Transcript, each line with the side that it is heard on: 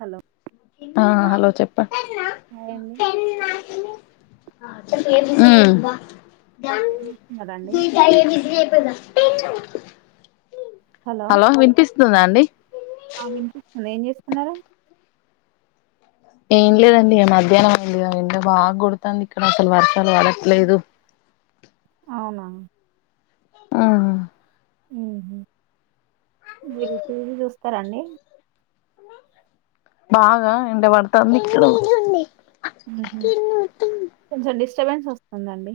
right: Hello
left: ఆ hello చెప్ప
right: hi అండి
left: ద
right: ఉన్నారండి
left: డి విిజలీ ప హలో వినిపిస్తుందా అండి
right: ఆ వినిపిస్తుంది ఏం చేస్తున్నారు
left: ఏం లేదండి మధ్యాహ్నం ఏంది వెంటే బాగా కొడుతుంది ఇక్కడ అసలు వర్షాలు పడట్లేదు
right: అవునా
left: ఆ
right: ఉ మీరు టీవీ చూస్తారంాండి
left: బాగా ఎే వాడత ని
right: చెబెన్స్ వస్తుందండి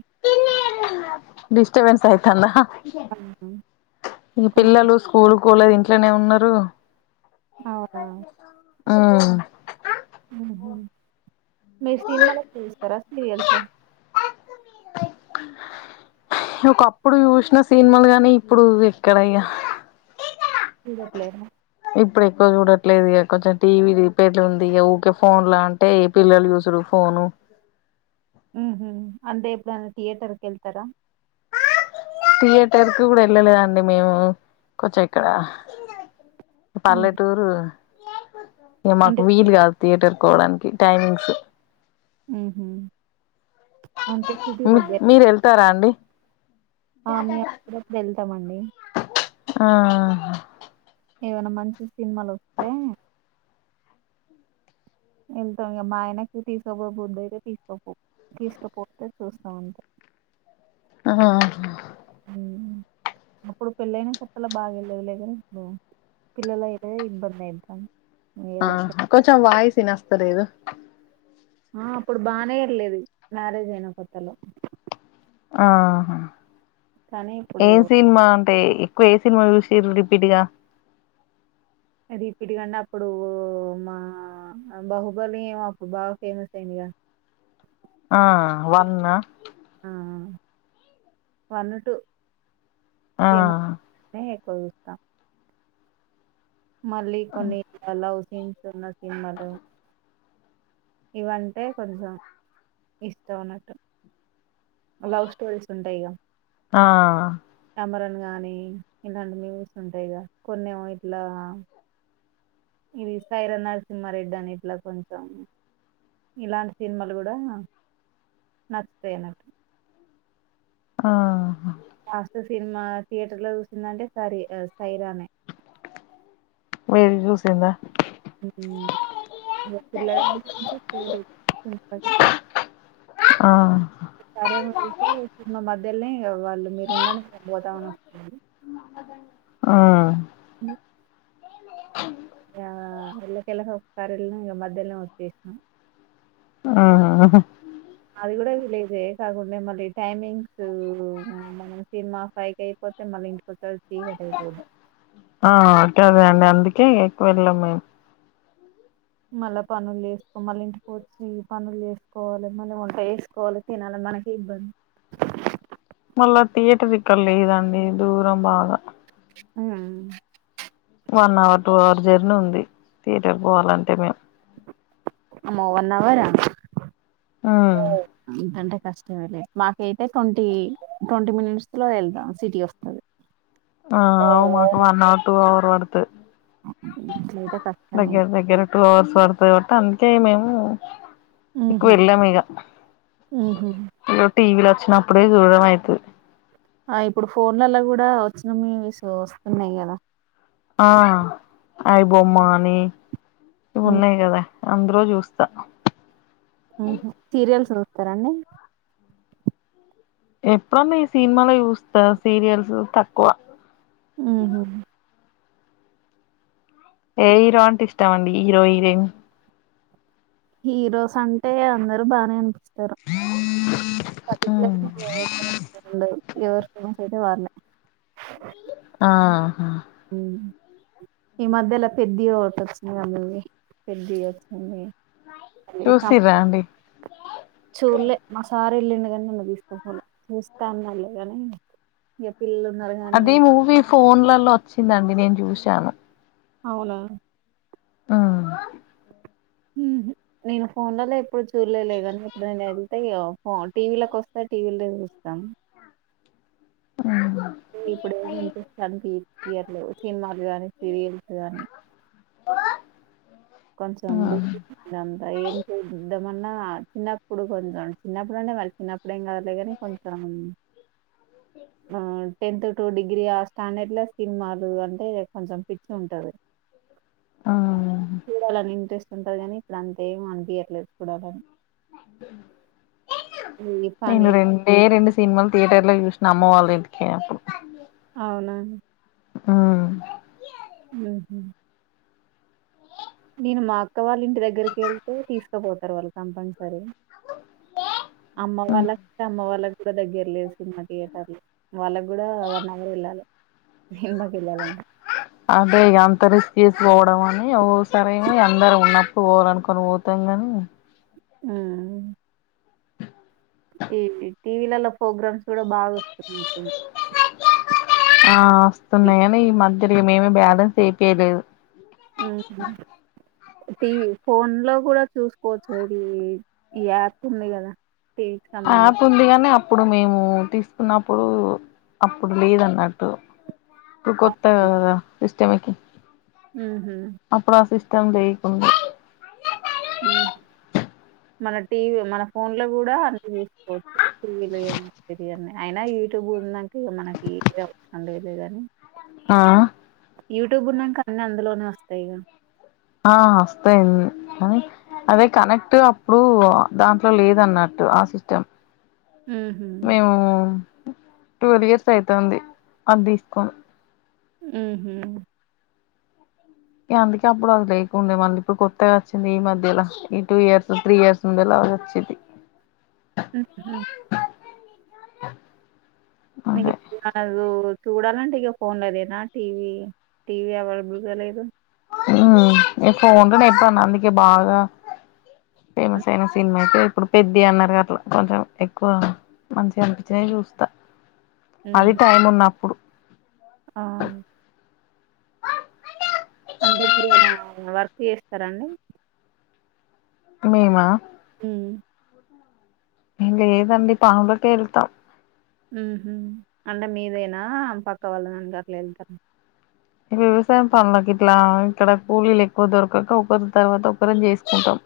left: డిస్టబెన్స్ ఆయితందా ఈ పిల్లలు స్కూల్ కోలేదు ఇంట్లోనే ఉన్నారు
right: అవునా
left: ఆ
right: మీ సినిమాలు ఎక్కువ చూస్తారా సీరియల్ స
left: ఒకప్పుడు చూసిన సినిమాలు గానీ ఇప్పుడు ఎక్కడయ్యా
right: ఇట్లే
left: ఇప్పుడు ఎక్కువ చూడట్లేదు ఇక కొంచెం టీవీ రిపేర్ల ఉంది ఇక ఊకే ఫోన్ ల అంటే పిల్లలు చయూసు ఫోను
right: ఉ అంతే ఇప్పుడు నన్న థియేటర్కి వెళ్తారా
left: థియేటర్ కు కూడా వెళ్ళలేదండి మేము కొంచెం ఇక్కడ
right: ఉ
left: పల్లెటూరు మాకు
right: అంటే
left: వీలు కాదు థియేటర్ కోవడానికి టైమింగ్స్
right: అహ
left: మీ మీరు వెళ్తారా అండి
right: ఆ మ అక్కడకి వెళ్తామండి
left: ఆ
right: ఏమైనా మంచి సినిమాలు వస్తే వెళ్తాం ఇ మా ఆయనకి తీసుకోపో బుద్ధ అయితే తీసుకోపో తీసుకుపోతే చూస్తాంంటే [inaudible]
left: ఆ
right: అప్పుడు పెళ్ళయినా కొతల్లో బాగా వెళ్ళదు లే కని ఇప్పుడు పిల్లల అయితే ఇబ్బంది అయితాం
left: ఆ కొంచెం వాయిసినస్తలేదు
right: ఆ అప్పుడు బాగానేఎల్లేది మ్యారేజ్ అయినా కొత్తలో
left: ఆహా
right: కానీ ఇప్పుడు
left: ఏం సినిమా అంటే కేస సినిమా చూసిళ్ళు రిపిటుగా
right: రిపీటుగంటే అప్పుడు మా బాహుబలి ఏమో అప్పుడు బాగా ఫేమస్ అయి్యందిగ [inaudible]
left: ఆ వన్న
right: ఆ వన్ టు
left: ఆ
right: కోవిస్తాన్ మళ్ళీ కొన్ని లవ్ సీన్స్ ఉన్న సినిమాలు ఇవంటే కొంచెం ఇస్త ఉన్నట్టు లవ్ స్టోరీస్ ఉంటాయిగ
left: ఆ
right: అమరన్ గాని ఇలాంటి మ్యూవీస్ ఉంటాయి గ కొన్నిం ఇట్లా ఇది సైరా నరసింహారెడ్డి అని ఇట్లా కొంచెం ఇలాంటి సినిమాలు కూడా నచ్చుతాయిన్నటు
left: ఆ
right: కాస్ట్ సినిమా థియేటర్ లో చూసిందంటే సరి సైరానే
left: త చూసందా
right: అ పల్ల [unintelligible]
left: ఆ
right: సరేమతేన్న మధ్యలోని వాళ్ళు మీరు ఉన్నడి చ పోతా ఉన్నా
left: ఆ
right: ఇ ఇలా కలా కర ఇంకా మధ్యలో వచ్చేసినాం
left: ఆ
right: అది కూడా తె లేదే కాకుంే మళ్ళీ టైమింగ్స్ మ సినిమా ఫై క అయిపో మలంటి కొతచ్చ కడపోదు
left: ఆంటద అండి అందుకే ఎక్కువ వెెళ్ళాం మేము
right: మళ్ళా పనులు వేసుకో మళ్ళీ ఇంటికి వచ్చి పనులు చేసుకోవాలి మళ్ళీ వంట వేసుకోవాలి తినాలి మనకే ఇబ్బంది
left: మళ్ళా థియేటర్ ఇక్కడ లేదండి దూరం బాగా
right: ఆ
left: one hour two hour journey ఉంది థియేటర్ పోవాలంటే మేము
right: మో వన్వరా
left: ఉమ్
right: ఎంతంట కష్టమలేదు మాకైతే ట్వంటీ ట్వంటీ మినిట్స్ లో వెళ్దాం సిటీ వస్తుంది
left: ఆ అవు మాకు వన్ హవర్ టూ హవర్ అడుతు
right: అట్లయితే కష్టమే
left: దగ్గర దగ్గర టూ అవర్స్ పడతాయి బటటి అందుకే మేము ఇకు
right: ఉహు,
left: వెళ్ల మీగా
right: ఉహు.
left: టీవలో వచ్చిన అప్పుడే దృఢమయదు
right: ఆ ఇప్పుడు ఫోన్లలో కూడా వచ్చిన మీ వస్తున్నాయి కదా
left: ఆ అయి బొమ్మని ఇ ఉన్నాయి కదా అందరూ చూస్తా
right: సీరియల్స్ చూస్తారంాండి
left: ఎప్పుడుమ ఈ సినిమాల యూస్ సీరియల్స్ తక్కువ
right: ఆహ
left: ఏ హీరో అంటే ఇష్టామండి హీరో హీరోయిన్
right: హీరోస్ అంటే అందరు బాగానే అనిపిస్తుారు [unintelligible] ఎవర్స సతే వారనే
left: ఆ
right: ఉ ఈ మధ్యలా పెద్ది ఒకటి వచ్చింది మూవీ పెద్ది వచ్చియి
left: చూసి రాండి
right: చూలే మా సారి ఇల్లుండు కాని నన్ను తీసుకపోలే చూస్తే అన్నాళ్ళ కాని
left: అదే మూవీ ఫోన్లలో వచ్చిందండి నేను చూసాను
right: అవునా
left: ఆ
right: నేను ఫోన్ లోలో ఎప్పుడు చూడలేలేదనీప్పుడునే అది అంయ్యో టీవీలలకు వస్తే టీవీలో చూస్తాం ఇప్పుడే ఇంటస్తాన్ తీయర్లు సినిమాలు గానీ సీరియల్స్ గాని
left: ఆ
right: కొంచం బూంతా ఏం చేద్దామన్నా చిన్నప్పుడు కొంచెం చిన్నప్పుడునే వళ్సిన అప్పుడేం కదలేగాని కొంచెం టెన్త్ టు డిగ్రీ స్టాండర్డ్ లో స్కిన్ మారుదు అంటే కొంచెం పిచ్చ ఉంటంది
left: ఉమ్
right: ఇంట్రెస్ట్ ఉంటారు కానీ ఇప్పుడ అంతే ఏం అనిపియట్లేలేదు చూడాలని ఈ పని
left: నను రెండే రెండు సినిమల్ థియేటర్ లో చూసిన అమ్మ వాళ్ళు ఎందుకేప్పుడు
right: అవునా
left: ఆవు
right: ఉహు నేను మా అక్క వాళ్ళ ఇంటి దగ్గరకి వెళ్తే తీసుకుపోతారు వాళ్ళు కంపల్సరీ అమ్మ
left: ఉమ్
right: వాళ్ళ అమ్మ వాళ్ళకి ఇ దగ్గర లేదు సినిమా థియేటర్ వాళ్ళకు కూడా వన్ అవర్ వెళ్ళాలి. సినిమాకి వెళ్ళాలంటే
left: అదే గా అంత రిస్క్ పోవడం అని అవసరమేమీ అందరు ఉన్నప్పుడు పోవాలనుకొని పోతంగాని
right: హు ఈ టీవీలలో ప్రోగ్రామ్స్ కూడా బాగా వస్తున్నాయి.
left: ఆ వస్తున్నాయని ఈ మధ్యలో మేమి బ్యాలెన్స్ ఏపియలేదు
right: హు టీ ఫోన్ లో కూడా చూసుకోవచ్చు ఇది ఈ యాప్ ఉంది కదా టీవీకి
left: యాప్
right: సంబంధించి
left: ఉంది గానీ అప్పుడు మేము తీసుకున్నప్పుడు అప్పుడు లేదన్నట్టు
right: ఆ
left: కొత్త గా కదా సిస్టమ్ కి
right: ఉహు
left: తం లేకుండా
right: హు మన టీవీ మన ఫోన్ లో కూడా అన్ని చూసుకోవచ్చు టీవీలు ఏం వచ్చేది అయినా యూట్యూబ్ ఉన్నాక మనకి అవసరం లెదు లే కాని
left: ఆ
right: యూట్యూబ్ ఉన్నాక అన్ని అందులోనే వస్తాయిగా
left: ఆ వస్తాయి అన్ని కానీ అదే కనెక్ట్ అప్పుడు దాంట్లో లేద అన్నట్టు ఆ సిస్టమ్
right: ఉహు
left: మేము టువల్ ఇయర్స్ అయితాంది అది తీసుకొని
right: ఉహు
left: అందుకే అప్పుడు అది లేకుండే మళ్ళీ ఇప్పుడు కొత్తగా వచ్చింది ఈ మధ్యలా ఈ టూ ఇయర్స్ త్రీ ఇయర్స్ ఉండేలా వచ్చిది
right: ఉహు మీ
left: అదే
right: [unintelligible] చూడాలంటే ఇక ఫోన్ లోదేనా టీవీ టీవీ అవైలబుల్ గా లేదు
left: హు నేను ఫోన్ లో ఎప్పుడున్న అందుకే బాగా ఫేమస్ అయిన సినిమా అయితే ఇప్పుడు పెద్ది అన్నారు అట్లా కొంచెం ఎక్కువ మంచిగా అనిపించినవి చూస్తా అది టైం ఉన్నప్పుడు
right: హా అంటే మీరు అలా వర్క్ చేస్తారండి.
left: మేమా
right: హు
left: హు లేదండి పనులకే వెళ్తా
right: ఉహు అంటే మీదేనా పక్క వాళ్ళ [unintelligible] వెళ్తారు
left: వ్యవసాయం పనులకి ఇట్లా ఇక్కడ కూలీలు ఎక్కువ దొరకక ఒకరి తర్వాత ఒకరిని చేసుకుంటాం.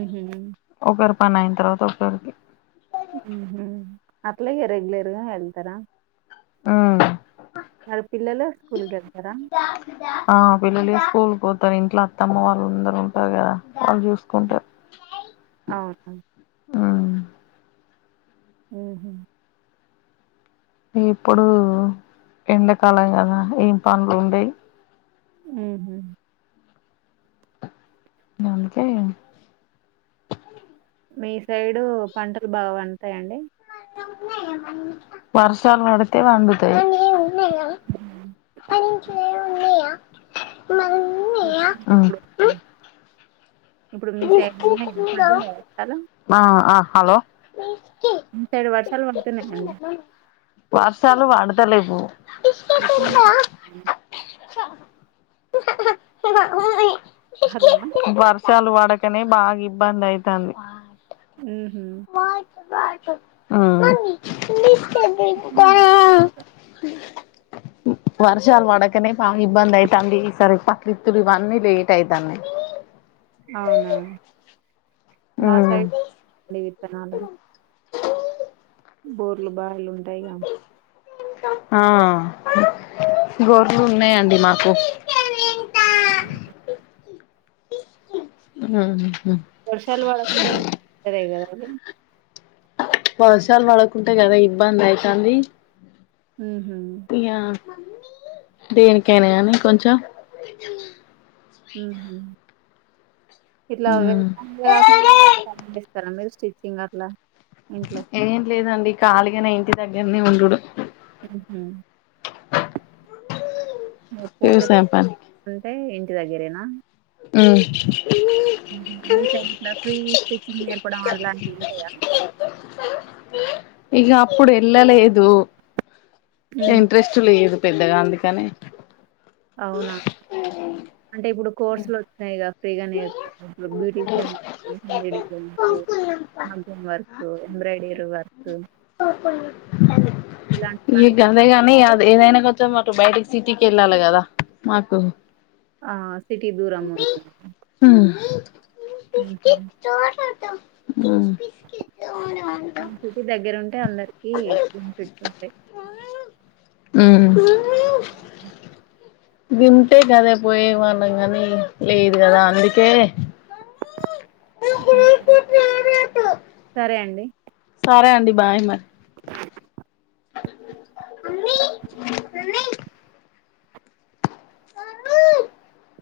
right: ఉహు
left: పనీ అయిన తర్వాత ఒకకి
right: హుహు అట్లాగ రెగ్యులర్గా వేళ్తారా
left: ఆ
right: మరి పిల్లలు స్కూల్కి వెళ్
left: ఆ పిల్లలు స్కూల్ పోతారు ఇంట్లో అత్తమ్మ వాళ్ళు అందరు ఉంటారు కదా వాళ్ళు చూసుకుంటారు.
right: అవునా
left: హు
right: ఉహు
left: ఇగిప్పుడు ఎండలకాలం కదా ఏం పనులు ఉండయి
right: ఉహు
left: ఇగ అందుకే
right: మీ సైడు పంటలు బాగా పండుతాయండి
left: వర్షాలు వడుతే వండుతయి మన ఇంట్లేమన్నన్నున్నాయా మరున్నయా
right: వర్షాలు
left: ఆ
right: ఇప్పుడు
left: ఉ
right: ఇప్పుడు మీ సైడు వున్నాయ పడ్డాయ చాలా
left: ఆ ఆ హలో
right: వర్షాలు పడుతున్నాయండి.
left: వర్షాలు వాడుత్ తలేవు
right: హలో! హలో!
left: వర్షాలువడుత్ వడకనే బాగా ఇబ్బందయితంది
right: ఉహు
left: ఉ
right: [unintelligible]
left: వర్షాలు వడకనే బాగా ఇబ్బంది అయితంది ఈ సారి పత్తిత్తులు ఇవన్నీ లేట్ అయితాన్నయి
right: [unintelligible] అవునా మా
left: ఉమ్
right: సైడ్ డి విత్తనాలు బోర్లు బాయిలు ఉంటాయిగా
left: ఆ గోర్లు ఉన్నాయండి మాకు ఉహు
right: వర్షాలు వడకుంటే గూడ అదే కదా అండి
left: వర్షాలు వడకుంటే గదే ఇబ్బంది అయితంది
right: ఉహు
left: దేనికేైనా గాని కొంచెం
right: ఉహు ఇట్లా వేరే
left: ఉమ్
right: పనులు కాకుండా ఇంకెమన్నా పనులు చేస్తారా మీరు స్టిచ్చింగ్ అట్లా ఇంట్లో
left: ఏం లేదండి కాళీగానే ఇంటి దగ్గర్నే ఉండుడు
right: ఉహు ఇగ పోతే
left: వ్యవసాయం పని
right: అంటే ఇంటి దగ్గరేనా
left: ఉ
right: ఉహు మీ సైడ్ ఇట్లా ఫ్రీ స్టిచ్చింగ్ నేర్పడం అలాంటివి ఉంటాయా
left: ఇగ అప్పుడెళ్ళలేదు
right: ఉహు.
left: ఇంట్రెస్ట్ లేదు పెద్దగా అందుకని
right: అవునా అంటే ఇప్పుడు కోర్సులోచ్చినాయి ఫ్రీగా నేర్పుతునరు బ్యూటీషియన్ మేడి ఫ్లేన్స్ మగ్గం వర్క్ ఎంబ్రయిడిర్ వర్క్
left: తోపున్ ఎన్రి ఈ
right: ఇలాంటివన్నీ
left: గదే గని ఏదైనా కొంచం అటు బయటకి సిటీకెళ్ళాలే కదా మాకు
right: ఆ సిటీ దూరముంన్
left: ఉహ్ ఉ
right: మేన్ సిటీ దగ్గరుంటే అందరికి బెనిఫిట్స్ ఉంటయి
left: ఉ వింటే గదే పోయేవానళ్ళం గని లేదు కదా అందుకే
right: ఉహు సరే అండి
left: సరే అండి బాయ్ మరి [unintelligible] [inaudible] [unintelligible]